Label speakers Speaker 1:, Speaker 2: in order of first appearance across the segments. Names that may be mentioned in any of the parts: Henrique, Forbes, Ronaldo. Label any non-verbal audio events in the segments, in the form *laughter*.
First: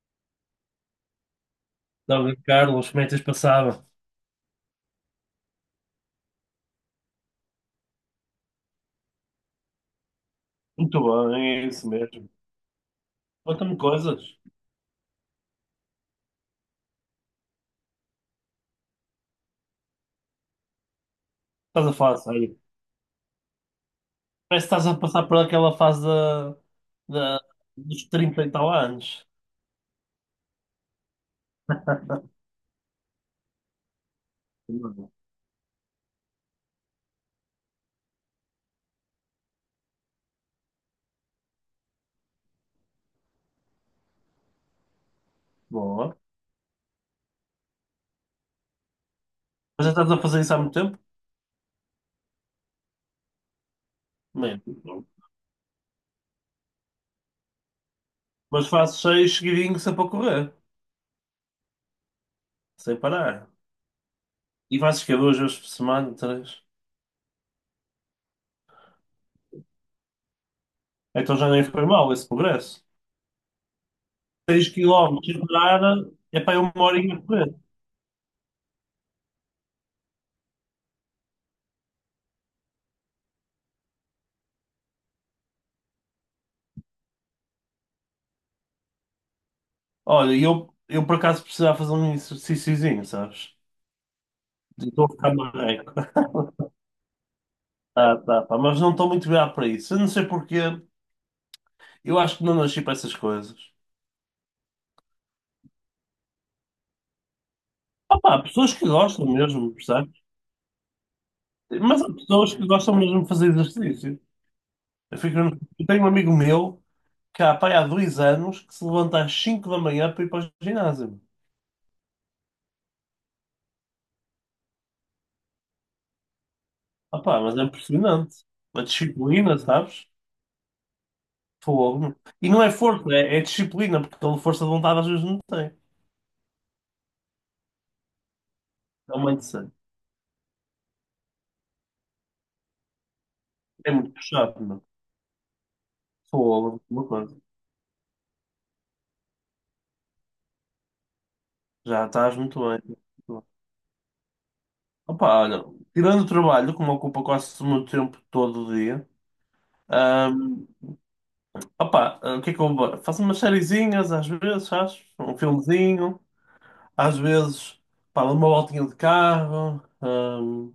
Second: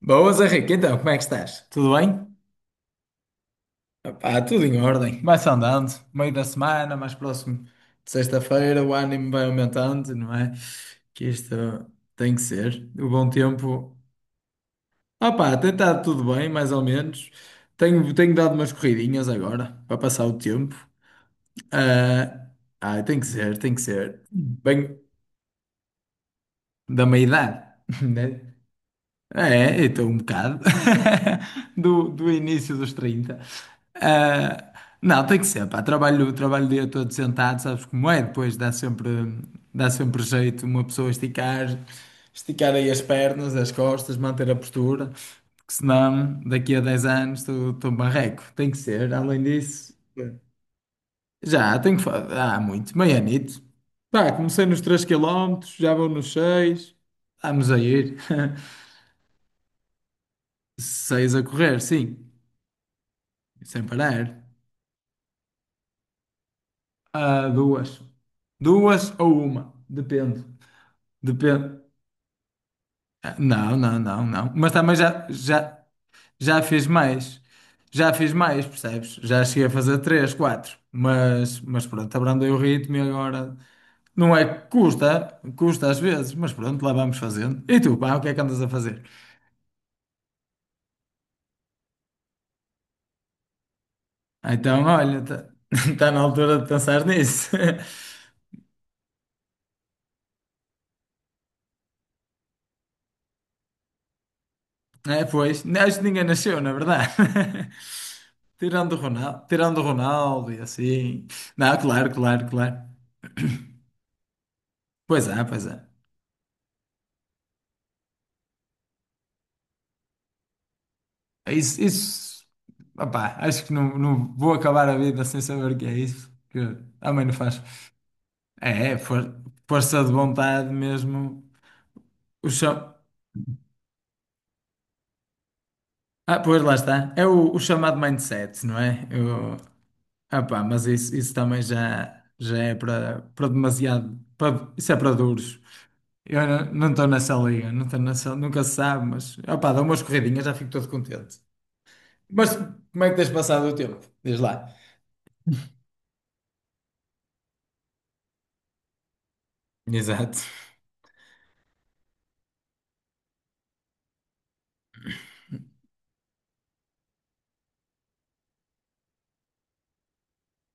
Speaker 1: Boas, Henrique. Então, como é que estás? Tudo bem?
Speaker 2: Dá-lhe, Carlos, como é que tens passado?
Speaker 1: Opá, tudo em ordem. Vai-se andando. Meio da semana, mais próximo de sexta-feira, o ânimo vai aumentando, não é?
Speaker 2: Muito
Speaker 1: Que isto
Speaker 2: bem, é isso mesmo.
Speaker 1: tem que ser. O bom
Speaker 2: Conta-me
Speaker 1: tempo.
Speaker 2: coisas.
Speaker 1: Opá, tem estado tudo bem, mais ou menos. Tenho dado umas corridinhas agora, para passar o tempo.
Speaker 2: Estás a falar
Speaker 1: Ah,
Speaker 2: sério.
Speaker 1: tem que ser, tem que ser.
Speaker 2: Parece que estás a
Speaker 1: Bem,
Speaker 2: passar por aquela fase da,
Speaker 1: da meia
Speaker 2: da-
Speaker 1: idade, *laughs*
Speaker 2: dos
Speaker 1: né?
Speaker 2: 30 e tal anos.
Speaker 1: É, então um bocado *laughs* do início dos 30. Ah,
Speaker 2: Não.
Speaker 1: não, tem que ser, pá. Trabalho o dia todo sentado, sabes como é? Depois dá sempre jeito uma pessoa esticar aí as pernas, as costas, manter a postura, porque
Speaker 2: Boa.
Speaker 1: senão daqui a 10 anos estou barreco. Tem que ser, além
Speaker 2: Mas já
Speaker 1: disso.
Speaker 2: estás a fazer isso há muito tempo?
Speaker 1: Já, tenho que fazer. Há muito, meio anito. Pá, comecei nos três
Speaker 2: Mesmo.
Speaker 1: quilómetros já vou nos seis. Vamos a ir.
Speaker 2: Mas
Speaker 1: *laughs*
Speaker 2: faço seis seguidinhos sempre a correr,
Speaker 1: Seis a correr, sim.
Speaker 2: sem parar.
Speaker 1: Sem parar.
Speaker 2: E fazes que duas vezes por semana, três.
Speaker 1: Ah, duas. Duas ou uma. Depende.
Speaker 2: Então já nem
Speaker 1: Depende.
Speaker 2: foi mal esse progresso.
Speaker 1: Ah, não, não, não, não.
Speaker 2: Seis
Speaker 1: Mas também já,
Speaker 2: quilómetros sem
Speaker 1: já,
Speaker 2: parar é para
Speaker 1: já
Speaker 2: uma
Speaker 1: fiz
Speaker 2: horinha a
Speaker 1: mais.
Speaker 2: correr.
Speaker 1: Já fiz mais, percebes? Já cheguei a fazer três, quatro. Mas pronto, abrandei o ritmo e agora. Não é que custa às vezes, mas pronto, lá vamos fazendo. E tu, pá, o que é que andas a fazer?
Speaker 2: Olha, e eu por acaso precisava fazer um exercíciozinho, sabes?
Speaker 1: Ah, então,
Speaker 2: Estou a
Speaker 1: olha,
Speaker 2: ficar marreco.
Speaker 1: está *laughs* na altura de pensar nisso. *laughs*
Speaker 2: Ah, tá, pá, mas não estou muito virado para isso. Eu não sei porquê. Eu acho que não nasci para essas coisas.
Speaker 1: É, pois, acho que ninguém nasceu, na verdade. *laughs*
Speaker 2: Ah, pá, há pessoas que gostam mesmo,
Speaker 1: Tirando o
Speaker 2: percebes?
Speaker 1: Ronaldo e assim. Não,
Speaker 2: Mas há
Speaker 1: claro, claro,
Speaker 2: pessoas que
Speaker 1: claro.
Speaker 2: gostam mesmo de fazer exercício. Eu,
Speaker 1: Pois
Speaker 2: fico-
Speaker 1: é, pois é.
Speaker 2: eu tenho um amigo meu que há, pá, há 2 anos que se levanta às 5 da manhã para ir para o ginásio.
Speaker 1: É isso, isso... Opá, acho que não vou acabar a vida sem saber o que é isso, que a
Speaker 2: Ah,
Speaker 1: mãe não
Speaker 2: pá, mas
Speaker 1: faz.
Speaker 2: é impressionante.
Speaker 1: É,
Speaker 2: A
Speaker 1: é for-
Speaker 2: disciplina,
Speaker 1: força
Speaker 2: sabes?
Speaker 1: de vontade mesmo.
Speaker 2: Fogo. E
Speaker 1: O
Speaker 2: não é
Speaker 1: cha-
Speaker 2: força, é disciplina, porque toda força de vontade às vezes não tem.
Speaker 1: Ah, pois lá está. É o chamado mindset, não é?
Speaker 2: É muito
Speaker 1: O...
Speaker 2: interessante.
Speaker 1: Ah, pá, mas isso também já é para
Speaker 2: É muito
Speaker 1: demasiado.
Speaker 2: puxado, meu.
Speaker 1: Isso é para duros. Eu não
Speaker 2: Fogo,
Speaker 1: não
Speaker 2: uma
Speaker 1: estou nessa
Speaker 2: coisa.
Speaker 1: liga, não estou nessa, nunca se sabe, mas opá, dou umas corridinhas, já fico todo contente.
Speaker 2: Já estás
Speaker 1: Mas
Speaker 2: muito bem.
Speaker 1: como é que tens passado o tempo? Diz lá.
Speaker 2: Opa, olha, tirando o trabalho, que me ocupa quase o meu tempo todo o dia,
Speaker 1: Exato,
Speaker 2: hum, opa, o que é que eu vou- faço umas sériezinhas às vezes, sabes? Um filmezinho, às vezes, pá, dou uma voltinha de carro,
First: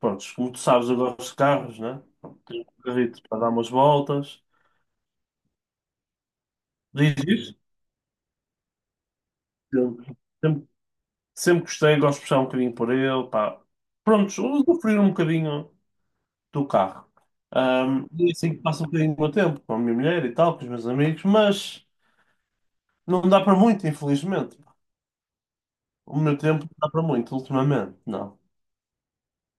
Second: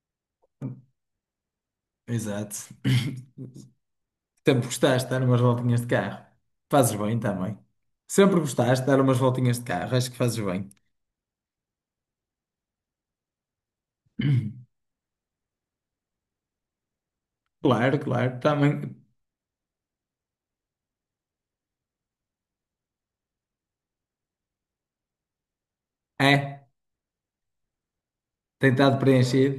Speaker 2: pronto, como tu sabes, eu gosto de carros, né?
Speaker 1: exato.
Speaker 2: Tenho um
Speaker 1: *coughs*
Speaker 2: carrito para dar
Speaker 1: *clears throat*
Speaker 2: umas voltas,
Speaker 1: Sempre gostaste de dar umas voltinhas de carro. Fazes
Speaker 2: diz
Speaker 1: bem também.
Speaker 2: isto,
Speaker 1: Sempre gostaste de dar umas voltinhas de carro, acho que
Speaker 2: sempre,
Speaker 1: fazes
Speaker 2: sempre,
Speaker 1: bem.
Speaker 2: sempre gostei, gosto de puxar um bocadinho por ele, pá, pronto, usufruir um bocadinho do carro.
Speaker 1: Claro,
Speaker 2: E é
Speaker 1: claro,
Speaker 2: assim que passo um
Speaker 1: também.
Speaker 2: bocadinho do meu tempo, com a minha mulher e tal, com os meus amigos, mas não dá para muito, infelizmente. O meu tempo
Speaker 1: É,
Speaker 2: não dá para muito, ultimamente, não.
Speaker 1: tem estado preenchido.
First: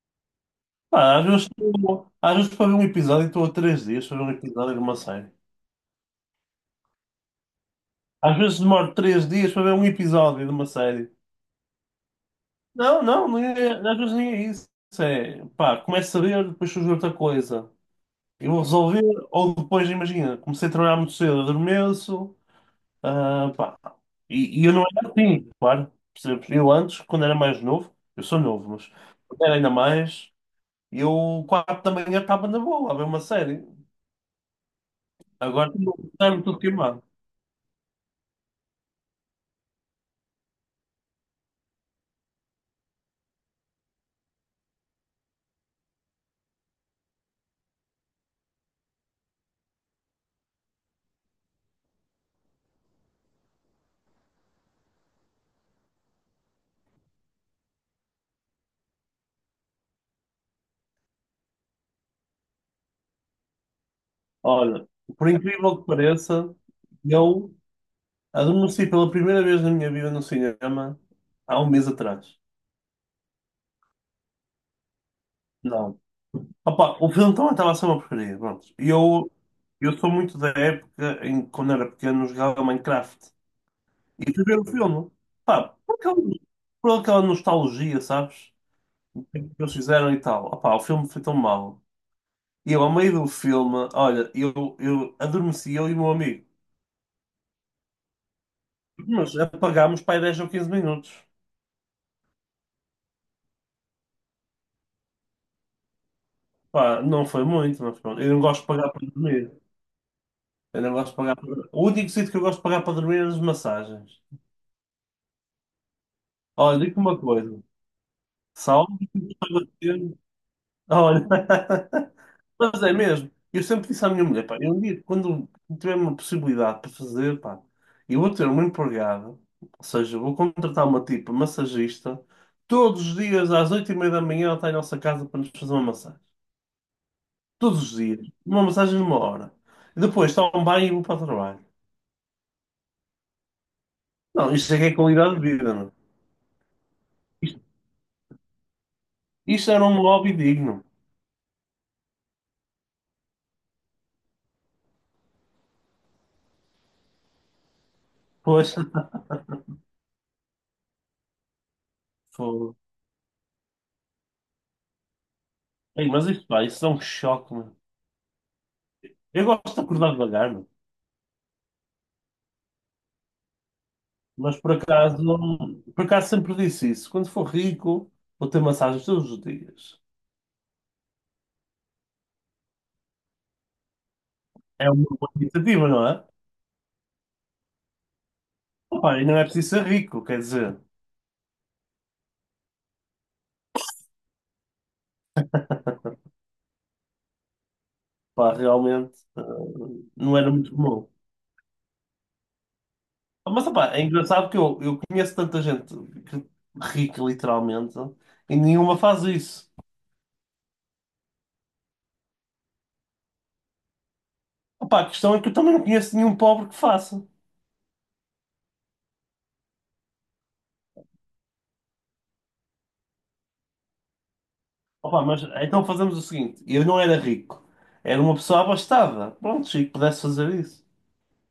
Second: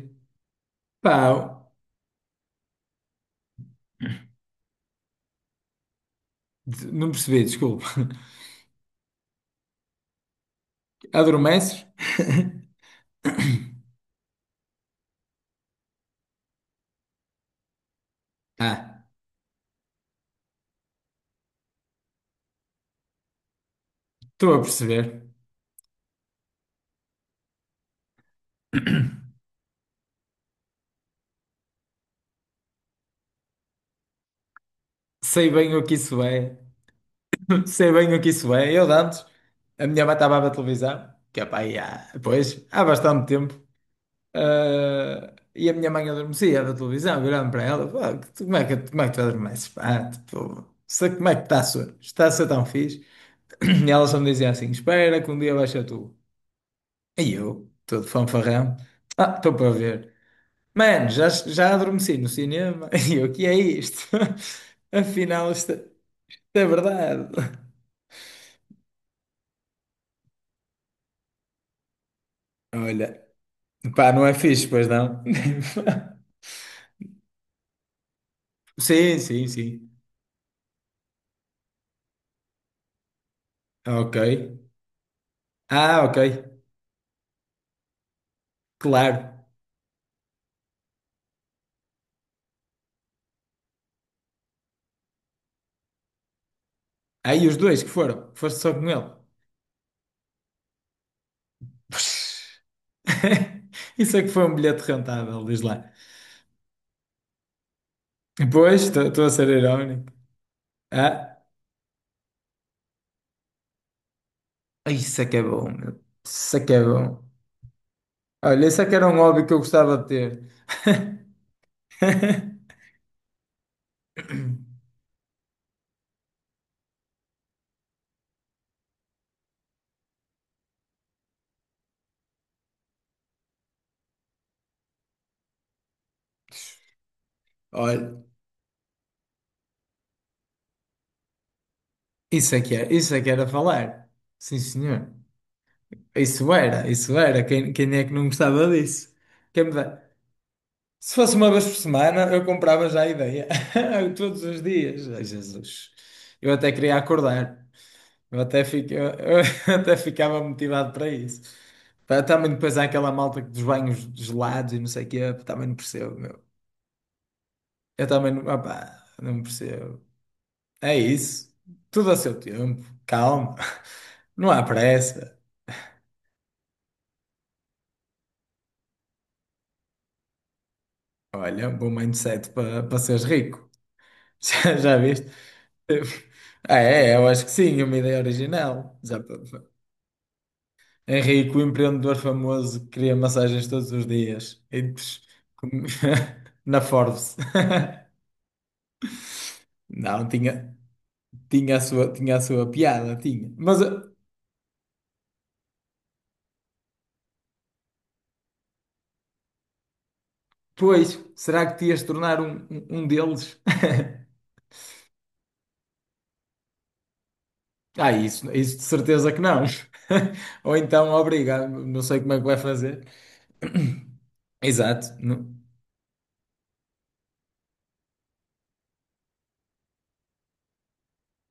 Speaker 2: Pá, às vezes,
Speaker 1: Pá,
Speaker 2: estou- às vezes para ver um episódio estou a 3 dias para ver um episódio de uma série.
Speaker 1: não percebi, desculpa.
Speaker 2: Às vezes demoro 3 dias para ver um episódio de uma série.
Speaker 1: *laughs* Adormeces? *laughs*
Speaker 2: Não, não, nem é- às vezes nem é isso. Isso é, pá, começo a ver, depois surge outra coisa. Eu vou resolver,
Speaker 1: Ah,
Speaker 2: ou depois, imagina, comecei a trabalhar muito cedo, adormeço. Ah, pá.
Speaker 1: estou a
Speaker 2: E eu não
Speaker 1: perceber.
Speaker 2: era assim, claro. Percebes? Eu antes, quando era mais novo, eu sou novo, mas quando era ainda mais, eu 4 da manhã estava na boa a ver uma série.
Speaker 1: Sei
Speaker 2: Agora
Speaker 1: bem o que isso
Speaker 2: está-me
Speaker 1: é.
Speaker 2: tudo queimado.
Speaker 1: Sei bem o que isso é. Eu de antes, a minha mãe estava a ver televisão, que é pá, aí há, pois, há bastante tempo. Ah, e a minha mãe adormecia a ver televisão, virando para ela, pá, como é que tu adormeces? Pá, tipo, sei como é que está a ser tão fixe. *clears throat* E ela só me dizia assim: espera que um dia vais ser tu. E eu, todo fanfarrão, ah, estou para ver. Mano, já, já adormeci no cinema. *laughs* E eu, o que é isto?
Speaker 2: Olha,
Speaker 1: *laughs*
Speaker 2: por
Speaker 1: Afinal, isto é,
Speaker 2: incrível que
Speaker 1: isto
Speaker 2: pareça,
Speaker 1: é verdade.
Speaker 2: eu adormeci pela primeira vez na minha vida no cinema há um mês atrás.
Speaker 1: Olha. Pá, não é fixe, pois não?
Speaker 2: Não.
Speaker 1: *laughs*
Speaker 2: Opa, o filme também estava a ser uma porcaria. Pronto. E
Speaker 1: Sim,
Speaker 2: Eu,
Speaker 1: sim, sim.
Speaker 2: eu sou muito da época em que, quando era pequeno, jogava Minecraft.
Speaker 1: Ok.
Speaker 2: E fui ver o filme. Pá, por
Speaker 1: Ah,
Speaker 2: aquela,
Speaker 1: ok.
Speaker 2: por aquela nostalgia, sabes? O que
Speaker 1: Claro.
Speaker 2: eles fizeram e tal. Opá, o filme foi tão mau. E eu, ao meio do filme, olha, eu adormeci, eu e o meu amigo.
Speaker 1: Aí os dois que foram. Foste só com ele.
Speaker 2: Mas apagámos para aí 10 ou 15 minutos.
Speaker 1: Puxa. *laughs* Isso é que foi um bilhete rentável, diz lá.
Speaker 2: Pá, não foi muito, mas pronto. Eu não gosto de
Speaker 1: Pois,
Speaker 2: pagar para
Speaker 1: estou a ser
Speaker 2: dormir.
Speaker 1: irónico.
Speaker 2: Eu não
Speaker 1: Ah,
Speaker 2: gosto de pagar para... O único sítio que eu gosto de pagar para dormir é as massagens.
Speaker 1: isso é que é bom, meu. Isso é que
Speaker 2: Olha,
Speaker 1: é
Speaker 2: digo-te uma
Speaker 1: bom.
Speaker 2: coisa.
Speaker 1: Olha, isso é que era
Speaker 2: Salve,
Speaker 1: um hobby que eu gostava de
Speaker 2: *laughs*
Speaker 1: ter.
Speaker 2: olha. *laughs*
Speaker 1: *laughs*
Speaker 2: Mas é mesmo. Eu sempre disse à minha mulher, pá, eu um dia, quando tiver uma possibilidade para fazer, pá, eu vou ter uma empregada, ou seja, vou contratar uma tipo massagista, todos os dias às 8h30 da manhã ela está em nossa casa para nos fazer uma massagem. Todos os dias.
Speaker 1: Olha,
Speaker 2: Uma massagem de uma hora. E depois tomo um banho e vou para o trabalho.
Speaker 1: isso é que era, isso é que era falar.
Speaker 2: Não,
Speaker 1: Sim,
Speaker 2: isto é que é
Speaker 1: senhor.
Speaker 2: qualidade de vida, não é?
Speaker 1: Isso era, isso era.
Speaker 2: Isto,
Speaker 1: Quem, quem é que não gostava disso? Quem
Speaker 2: isto
Speaker 1: me
Speaker 2: era um
Speaker 1: dá?
Speaker 2: hobby digno.
Speaker 1: Se fosse uma vez por semana, eu comprava já a ideia. *laughs* Todos os dias. Ai, Jesus. Eu até queria acordar. Eu até,
Speaker 2: Pois,
Speaker 1: fico, eu *laughs* até ficava motivado para isso. Pá, também
Speaker 2: fogo.
Speaker 1: depois há aquela malta que dos banhos gelados e não sei o quê. Também não
Speaker 2: Ei,
Speaker 1: percebo,
Speaker 2: mas
Speaker 1: meu.
Speaker 2: isto, pá, isso é um choque, mano.
Speaker 1: Eu também não, opá, não
Speaker 2: Eu gosto de
Speaker 1: percebo.
Speaker 2: acordar devagar, mano.
Speaker 1: É isso. Tudo a seu tempo. Calma. *laughs* Não
Speaker 2: Mas
Speaker 1: há
Speaker 2: por acaso,
Speaker 1: pressa.
Speaker 2: por acaso sempre disse isso. Quando for rico, vou ter massagens todos os dias.
Speaker 1: Olha, um bom mindset para seres rico. *laughs* Já,
Speaker 2: É
Speaker 1: já
Speaker 2: uma
Speaker 1: viste?
Speaker 2: boa iniciativa, não é?
Speaker 1: *laughs* Ah, é, eu acho que sim, uma ideia original. Já,
Speaker 2: Opa, e não é preciso ser rico, quer dizer,
Speaker 1: Henrique, o empreendedor famoso, cria massagens todos os dias. Com- *laughs* Na Forbes. *laughs*
Speaker 2: pá, realmente
Speaker 1: Não,
Speaker 2: não era muito
Speaker 1: tinha,
Speaker 2: comum.
Speaker 1: tinha a sua piada, tinha.
Speaker 2: Mas
Speaker 1: Mas,
Speaker 2: opa, é engraçado que eu conheço tanta gente que- rica, literalmente, e nenhuma faz isso.
Speaker 1: pois, será que te ias tornar um deles? *laughs*
Speaker 2: Opa, a questão é que eu também não conheço nenhum pobre que faça.
Speaker 1: Ah, isso de certeza que não. *laughs* Ou então, obrigado, não sei como é que vai fazer. *clears throat* Exato.
Speaker 2: Opa, mas então fazemos o seguinte: eu não era rico, era uma pessoa abastada. Pronto, se pudesse fazer isso.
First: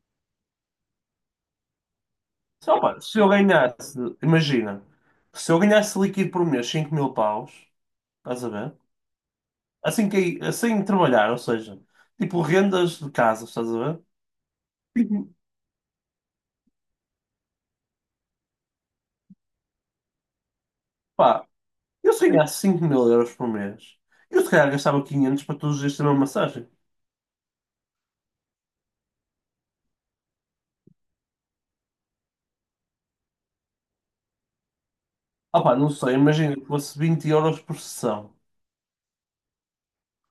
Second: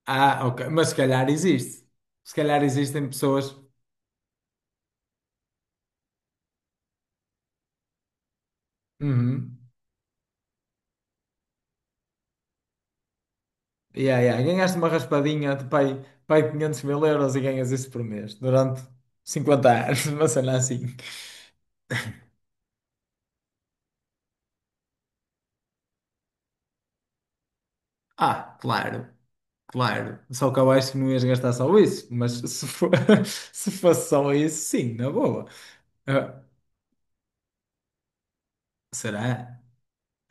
Speaker 1: Ah, ok. Mas se calhar existe. Se calhar
Speaker 2: Só, pá,
Speaker 1: existem
Speaker 2: se eu
Speaker 1: pessoas.
Speaker 2: ganhasse, imagina, se eu ganhasse líquido por mês 5 mil paus, estás a ver?
Speaker 1: Uhum.
Speaker 2: Assim que, assim trabalhar, ou seja, tipo rendas de casa, estás a ver?
Speaker 1: Yeah, yeah. Ganhaste uma
Speaker 2: Tipo,
Speaker 1: raspadinha de pai 500 mil euros e ganhas isso por mês durante 50 anos, *laughs* uma cena assim.
Speaker 2: pá, eu se ganhasse 5 mil euros por mês, eu se calhar gastava 500 para todos os dias ter uma massagem.
Speaker 1: Ah, claro, claro. Só que eu acho que não ias gastar só isso, mas se for, *laughs* se fosse só isso, sim, na boa.
Speaker 2: Ah pá, não sei,
Speaker 1: Ah,
Speaker 2: imagina que fosse 20 € por sessão.
Speaker 1: será?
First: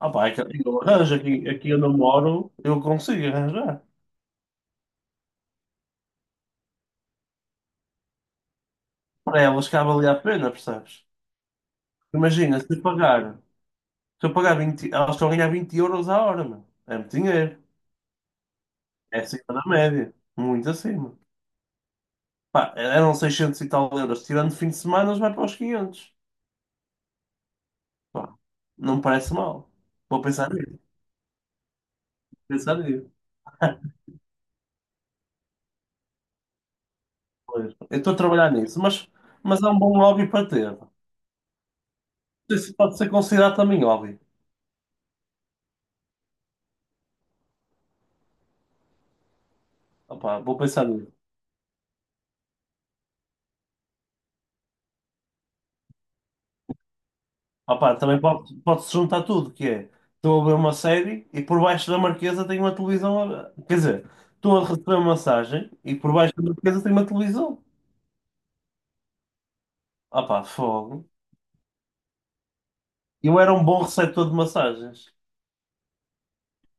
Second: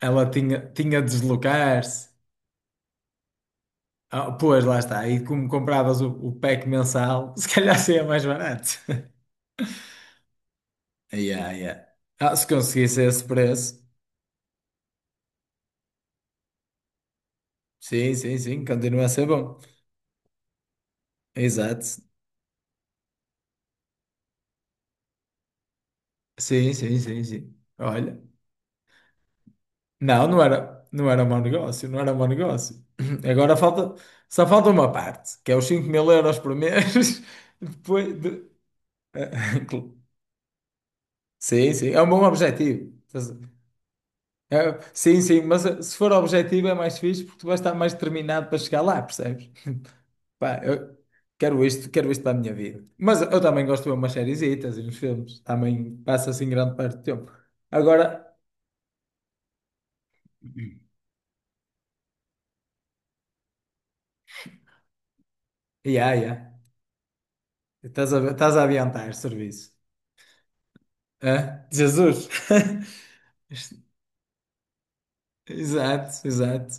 Speaker 2: Ah pá, é que
Speaker 1: tinha,
Speaker 2: eu
Speaker 1: tinha de
Speaker 2: arranjo aqui onde eu
Speaker 1: deslocar-se.
Speaker 2: moro, eu consigo arranjar.
Speaker 1: Ah, pois, lá está. E como compravas o pack mensal, *laughs* se calhar seria mais barato. *laughs*
Speaker 2: Para elas cabe ali a pena, percebes?
Speaker 1: Yeah, yeah. Ah, se
Speaker 2: Imagina, se eu
Speaker 1: conseguisse esse
Speaker 2: pagar.
Speaker 1: preço,
Speaker 2: Se eu pagar 20 elas estão a ganhar 20 € a hora, meu. É muito dinheiro.
Speaker 1: sim, sim, sim, continua a
Speaker 2: É
Speaker 1: ser
Speaker 2: acima
Speaker 1: bom.
Speaker 2: da média. Muito acima.
Speaker 1: Exato.
Speaker 2: Pá, eram 600 e tal euros. Tirando fim de semana, vai para os 500.
Speaker 1: Sim, sim, sim, sim. Olha,
Speaker 2: Pá, não me parece mal. Vou
Speaker 1: não, não
Speaker 2: pensar nisso. vou
Speaker 1: era, não era mau negócio, não era mau
Speaker 2: Pensar
Speaker 1: negócio.
Speaker 2: nisso.
Speaker 1: *clears throat* Agora falta, só falta uma parte, que é os 5000 euros por mês. *laughs*
Speaker 2: Pois. Eu estou a
Speaker 1: Depois de...
Speaker 2: trabalhar nisso, mas é um
Speaker 1: *laughs*
Speaker 2: bom hobby para ter. Não
Speaker 1: Sim, sim, é um bom
Speaker 2: sei se
Speaker 1: objetivo.
Speaker 2: pode ser considerado também hobby.
Speaker 1: É, sim, sim, mas eh, se for objetivo é mais fixe porque tu vais estar mais determinado para chegar lá, percebes?
Speaker 2: Opá, vou
Speaker 1: Pá,
Speaker 2: pensar
Speaker 1: eu
Speaker 2: nisso.
Speaker 1: quero isto para a minha vida. Mas eu também gosto de ver umas sériezitas e uns filmes, também passa assim grande parte do tempo.
Speaker 2: Opa, também
Speaker 1: Agora,
Speaker 2: pode-se juntar tudo, que é, estou a ver uma série e por baixo da marquesa tem uma televisão, quer dizer, estou a receber uma massagem e
Speaker 1: yeah,
Speaker 2: por baixo da
Speaker 1: yeah.
Speaker 2: marquesa tem uma televisão.
Speaker 1: Estás a adiantar serviço.
Speaker 2: Opa, fogo.
Speaker 1: Hã? Jesus! *laughs*
Speaker 2: Eu era um bom receptor de massagens.
Speaker 1: Exato, exato.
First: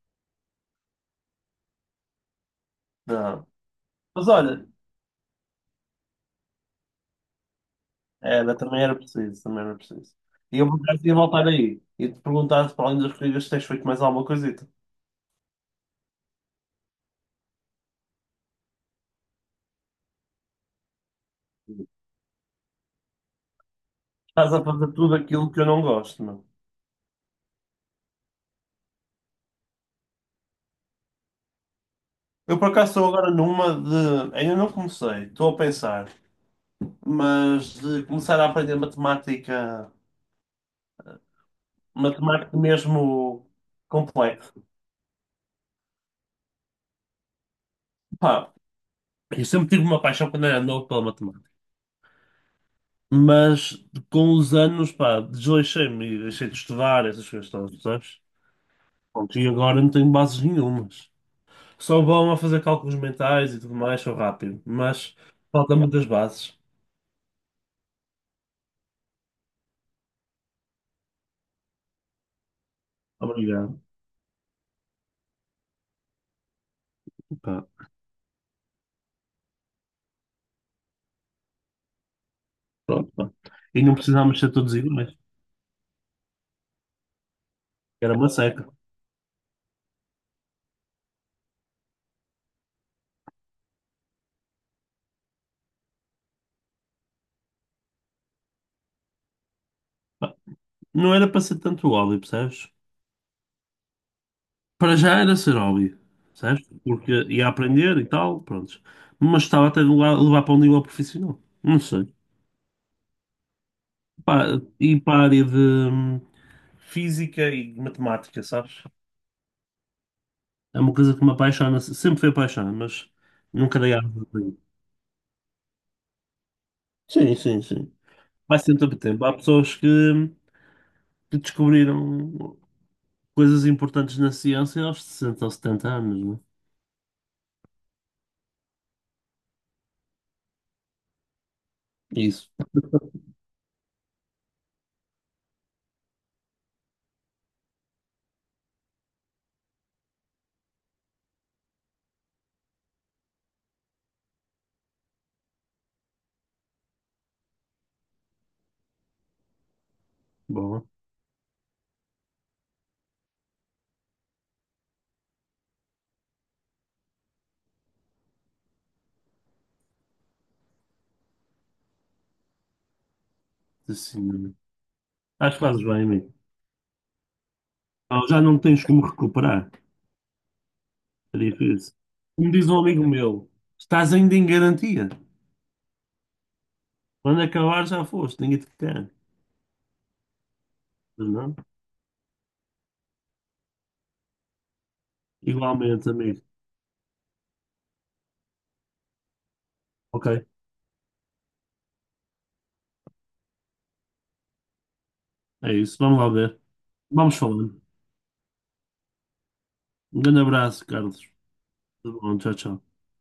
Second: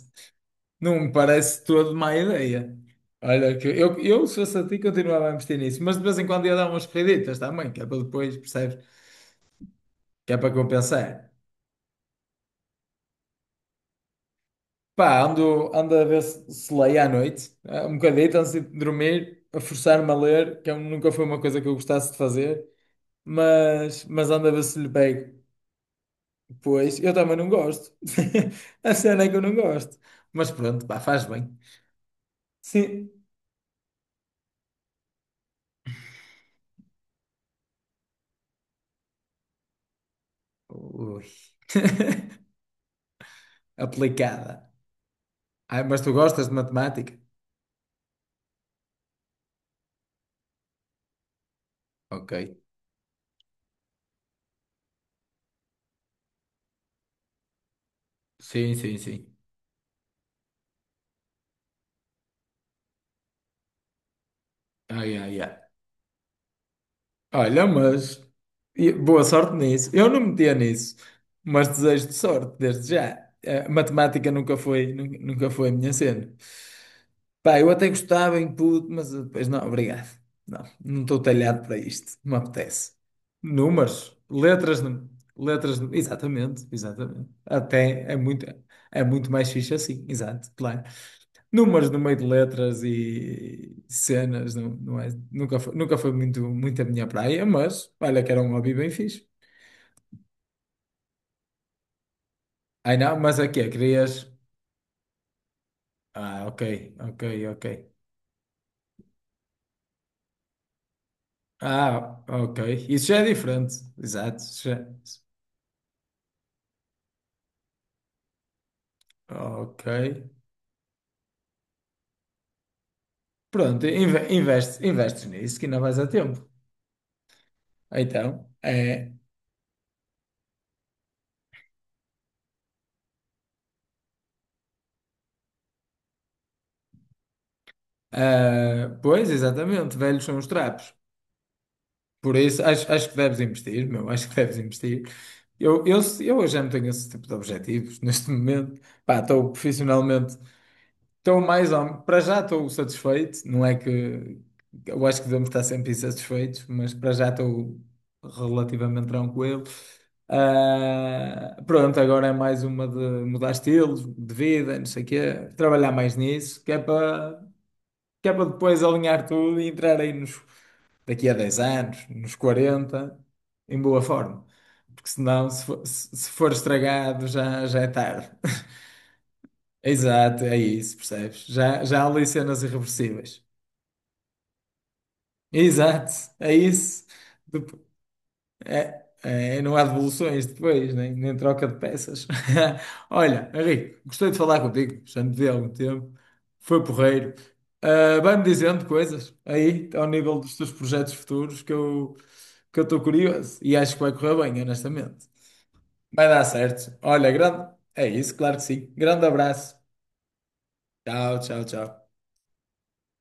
Speaker 1: Não me parece todo má ideia.
Speaker 2: Não.
Speaker 1: Olha, que eu
Speaker 2: Mas
Speaker 1: se fosse a
Speaker 2: olha,
Speaker 1: ti continuava a investir nisso, mas de vez em quando ia dar umas corriditas também, que é para depois,
Speaker 2: era,
Speaker 1: percebes?
Speaker 2: também era preciso, também era preciso.
Speaker 1: Que é para
Speaker 2: E eu por acaso
Speaker 1: compensar.
Speaker 2: ia voltar aí e te perguntar para além das corridas se tens feito mais alguma coisita.
Speaker 1: Pá, ando, ando a ver se leio à noite, eh, um bocadito antes de dormir, a forçar-me a ler, que eu nunca foi uma coisa que eu gostasse de fazer, mas ando a
Speaker 2: Estás
Speaker 1: ver
Speaker 2: a
Speaker 1: se lhe
Speaker 2: fazer tudo
Speaker 1: pego.
Speaker 2: aquilo que eu não gosto, meu.
Speaker 1: Pois, eu também não gosto. *laughs* A cena é que eu não gosto. Mas pronto, pá, faz bem.
Speaker 2: Eu por acaso estou
Speaker 1: Sim.
Speaker 2: agora numa de. Ainda não comecei, estou a pensar. Mas de começar a aprender matemática,
Speaker 1: Ui. *laughs*
Speaker 2: matemática mesmo complexa.
Speaker 1: Aplicada. Ai, mas tu gostas de matemática?
Speaker 2: Pá, eu sempre tive uma paixão quando era novo pela matemática,
Speaker 1: Ok.
Speaker 2: mas com os anos, pá, desleixei-me e deixei de estudar essas coisas todas, sabes?
Speaker 1: Sim, sim, sim.
Speaker 2: Pronto, e agora não tenho bases nenhumas. Sou bom a fazer cálculos mentais e tudo mais, sou rápido,
Speaker 1: Ai,
Speaker 2: mas
Speaker 1: ai, ai.
Speaker 2: falta muitas bases.
Speaker 1: Olha, mas boa sorte nisso. Eu não metia nisso, mas desejo-te sorte desde já. Eh,
Speaker 2: Obrigado.
Speaker 1: matemática nunca foi a minha cena. Pá,
Speaker 2: Pá,
Speaker 1: eu até gostava em puto, mas depois não, obrigado. Não, não estou talhado para isto, não me apetece.
Speaker 2: pronto, pá. E não
Speaker 1: Números,
Speaker 2: precisávamos ser todos
Speaker 1: letras,
Speaker 2: iguais,
Speaker 1: exatamente, exatamente. Até
Speaker 2: era uma seca.
Speaker 1: é muito mais fixe assim, exato, claro. Números no meio de letras e cenas, não, não é, nunca foi muito, muito a minha praia, mas olha que era um hobby bem fixe.
Speaker 2: Pá, não era para ser tanto óleo, percebes?
Speaker 1: Ai não, mas aqui é, que é, querias.
Speaker 2: Para já era ser hobby,
Speaker 1: Ah, ok,
Speaker 2: certo? Porque
Speaker 1: ok,
Speaker 2: ia
Speaker 1: ok.
Speaker 2: aprender e tal, pronto. Mas estava até a levar para um nível profissional. Não sei.
Speaker 1: Ah, ok. Isso já é diferente. Exato.
Speaker 2: Pá,
Speaker 1: Isso já...
Speaker 2: e para a área de física e matemática, sabes?
Speaker 1: Ok.
Speaker 2: É uma coisa que me apaixona, sempre foi apaixonada, mas nunca
Speaker 1: Pronto,
Speaker 2: dei asa para isso.
Speaker 1: investes nisso que ainda vais a tempo.
Speaker 2: Sim, sim, sim.
Speaker 1: Então,
Speaker 2: Vai sempre a
Speaker 1: é.
Speaker 2: tempo. Há pessoas que descobriram coisas importantes na ciência aos 60 ou 70 anos, não é?
Speaker 1: Ah, pois, exatamente, velhos são os trapos. Por
Speaker 2: Isso.
Speaker 1: isso, acho que deves investir, meu, acho que deves investir. Eu já não tenho esse tipo de objetivos *laughs* neste momento. Pá, estou profissionalmente. Estou mais ou... Para já estou satisfeito, não é que eu acho que devemos estar sempre insatisfeitos, mas para já estou relativamente tranquilo.
Speaker 2: Bom,
Speaker 1: Ah, pronto, agora é mais uma de mudar estilos de vida, não sei o quê, trabalhar mais nisso, que é para depois alinhar tudo e entrar aí nos, daqui a 10 anos, nos 40, em boa forma.
Speaker 2: assim,
Speaker 1: Porque senão,
Speaker 2: acho que
Speaker 1: se
Speaker 2: fazes
Speaker 1: for,
Speaker 2: bem,
Speaker 1: se
Speaker 2: amigo.
Speaker 1: for estragado, já é
Speaker 2: Ah,
Speaker 1: tarde.
Speaker 2: Já não tens como recuperar.
Speaker 1: Exato, é isso,
Speaker 2: É
Speaker 1: percebes? Já,
Speaker 2: difícil.
Speaker 1: já há ali
Speaker 2: Como
Speaker 1: cenas
Speaker 2: diz um amigo
Speaker 1: irreversíveis.
Speaker 2: meu, estás ainda em garantia.
Speaker 1: Exato, é isso.
Speaker 2: Quando
Speaker 1: Dep-
Speaker 2: acabar já foste, ninguém te
Speaker 1: É,
Speaker 2: quer.
Speaker 1: é, não há devoluções depois, nem,
Speaker 2: Mas
Speaker 1: nem
Speaker 2: não?
Speaker 1: troca de peças. *laughs* Olha, Henrique, gostei de falar contigo, já me vi há algum
Speaker 2: Igualmente,
Speaker 1: tempo,
Speaker 2: amigo.
Speaker 1: foi porreiro. Ah, vai-me dizendo coisas aí, ao
Speaker 2: Ok,
Speaker 1: nível dos teus projetos futuros, que eu estou curioso e acho que vai correr bem, honestamente.
Speaker 2: é isso. Vamos
Speaker 1: Vai
Speaker 2: lá
Speaker 1: dar
Speaker 2: ver.
Speaker 1: certo. Olha,
Speaker 2: Vamos
Speaker 1: grande.
Speaker 2: falando.
Speaker 1: É isso, claro que sim. Grande abraço.
Speaker 2: Um grande abraço, Carlos.
Speaker 1: Tchau, tchau, tchau.
Speaker 2: Tudo bom, tchau, tchau.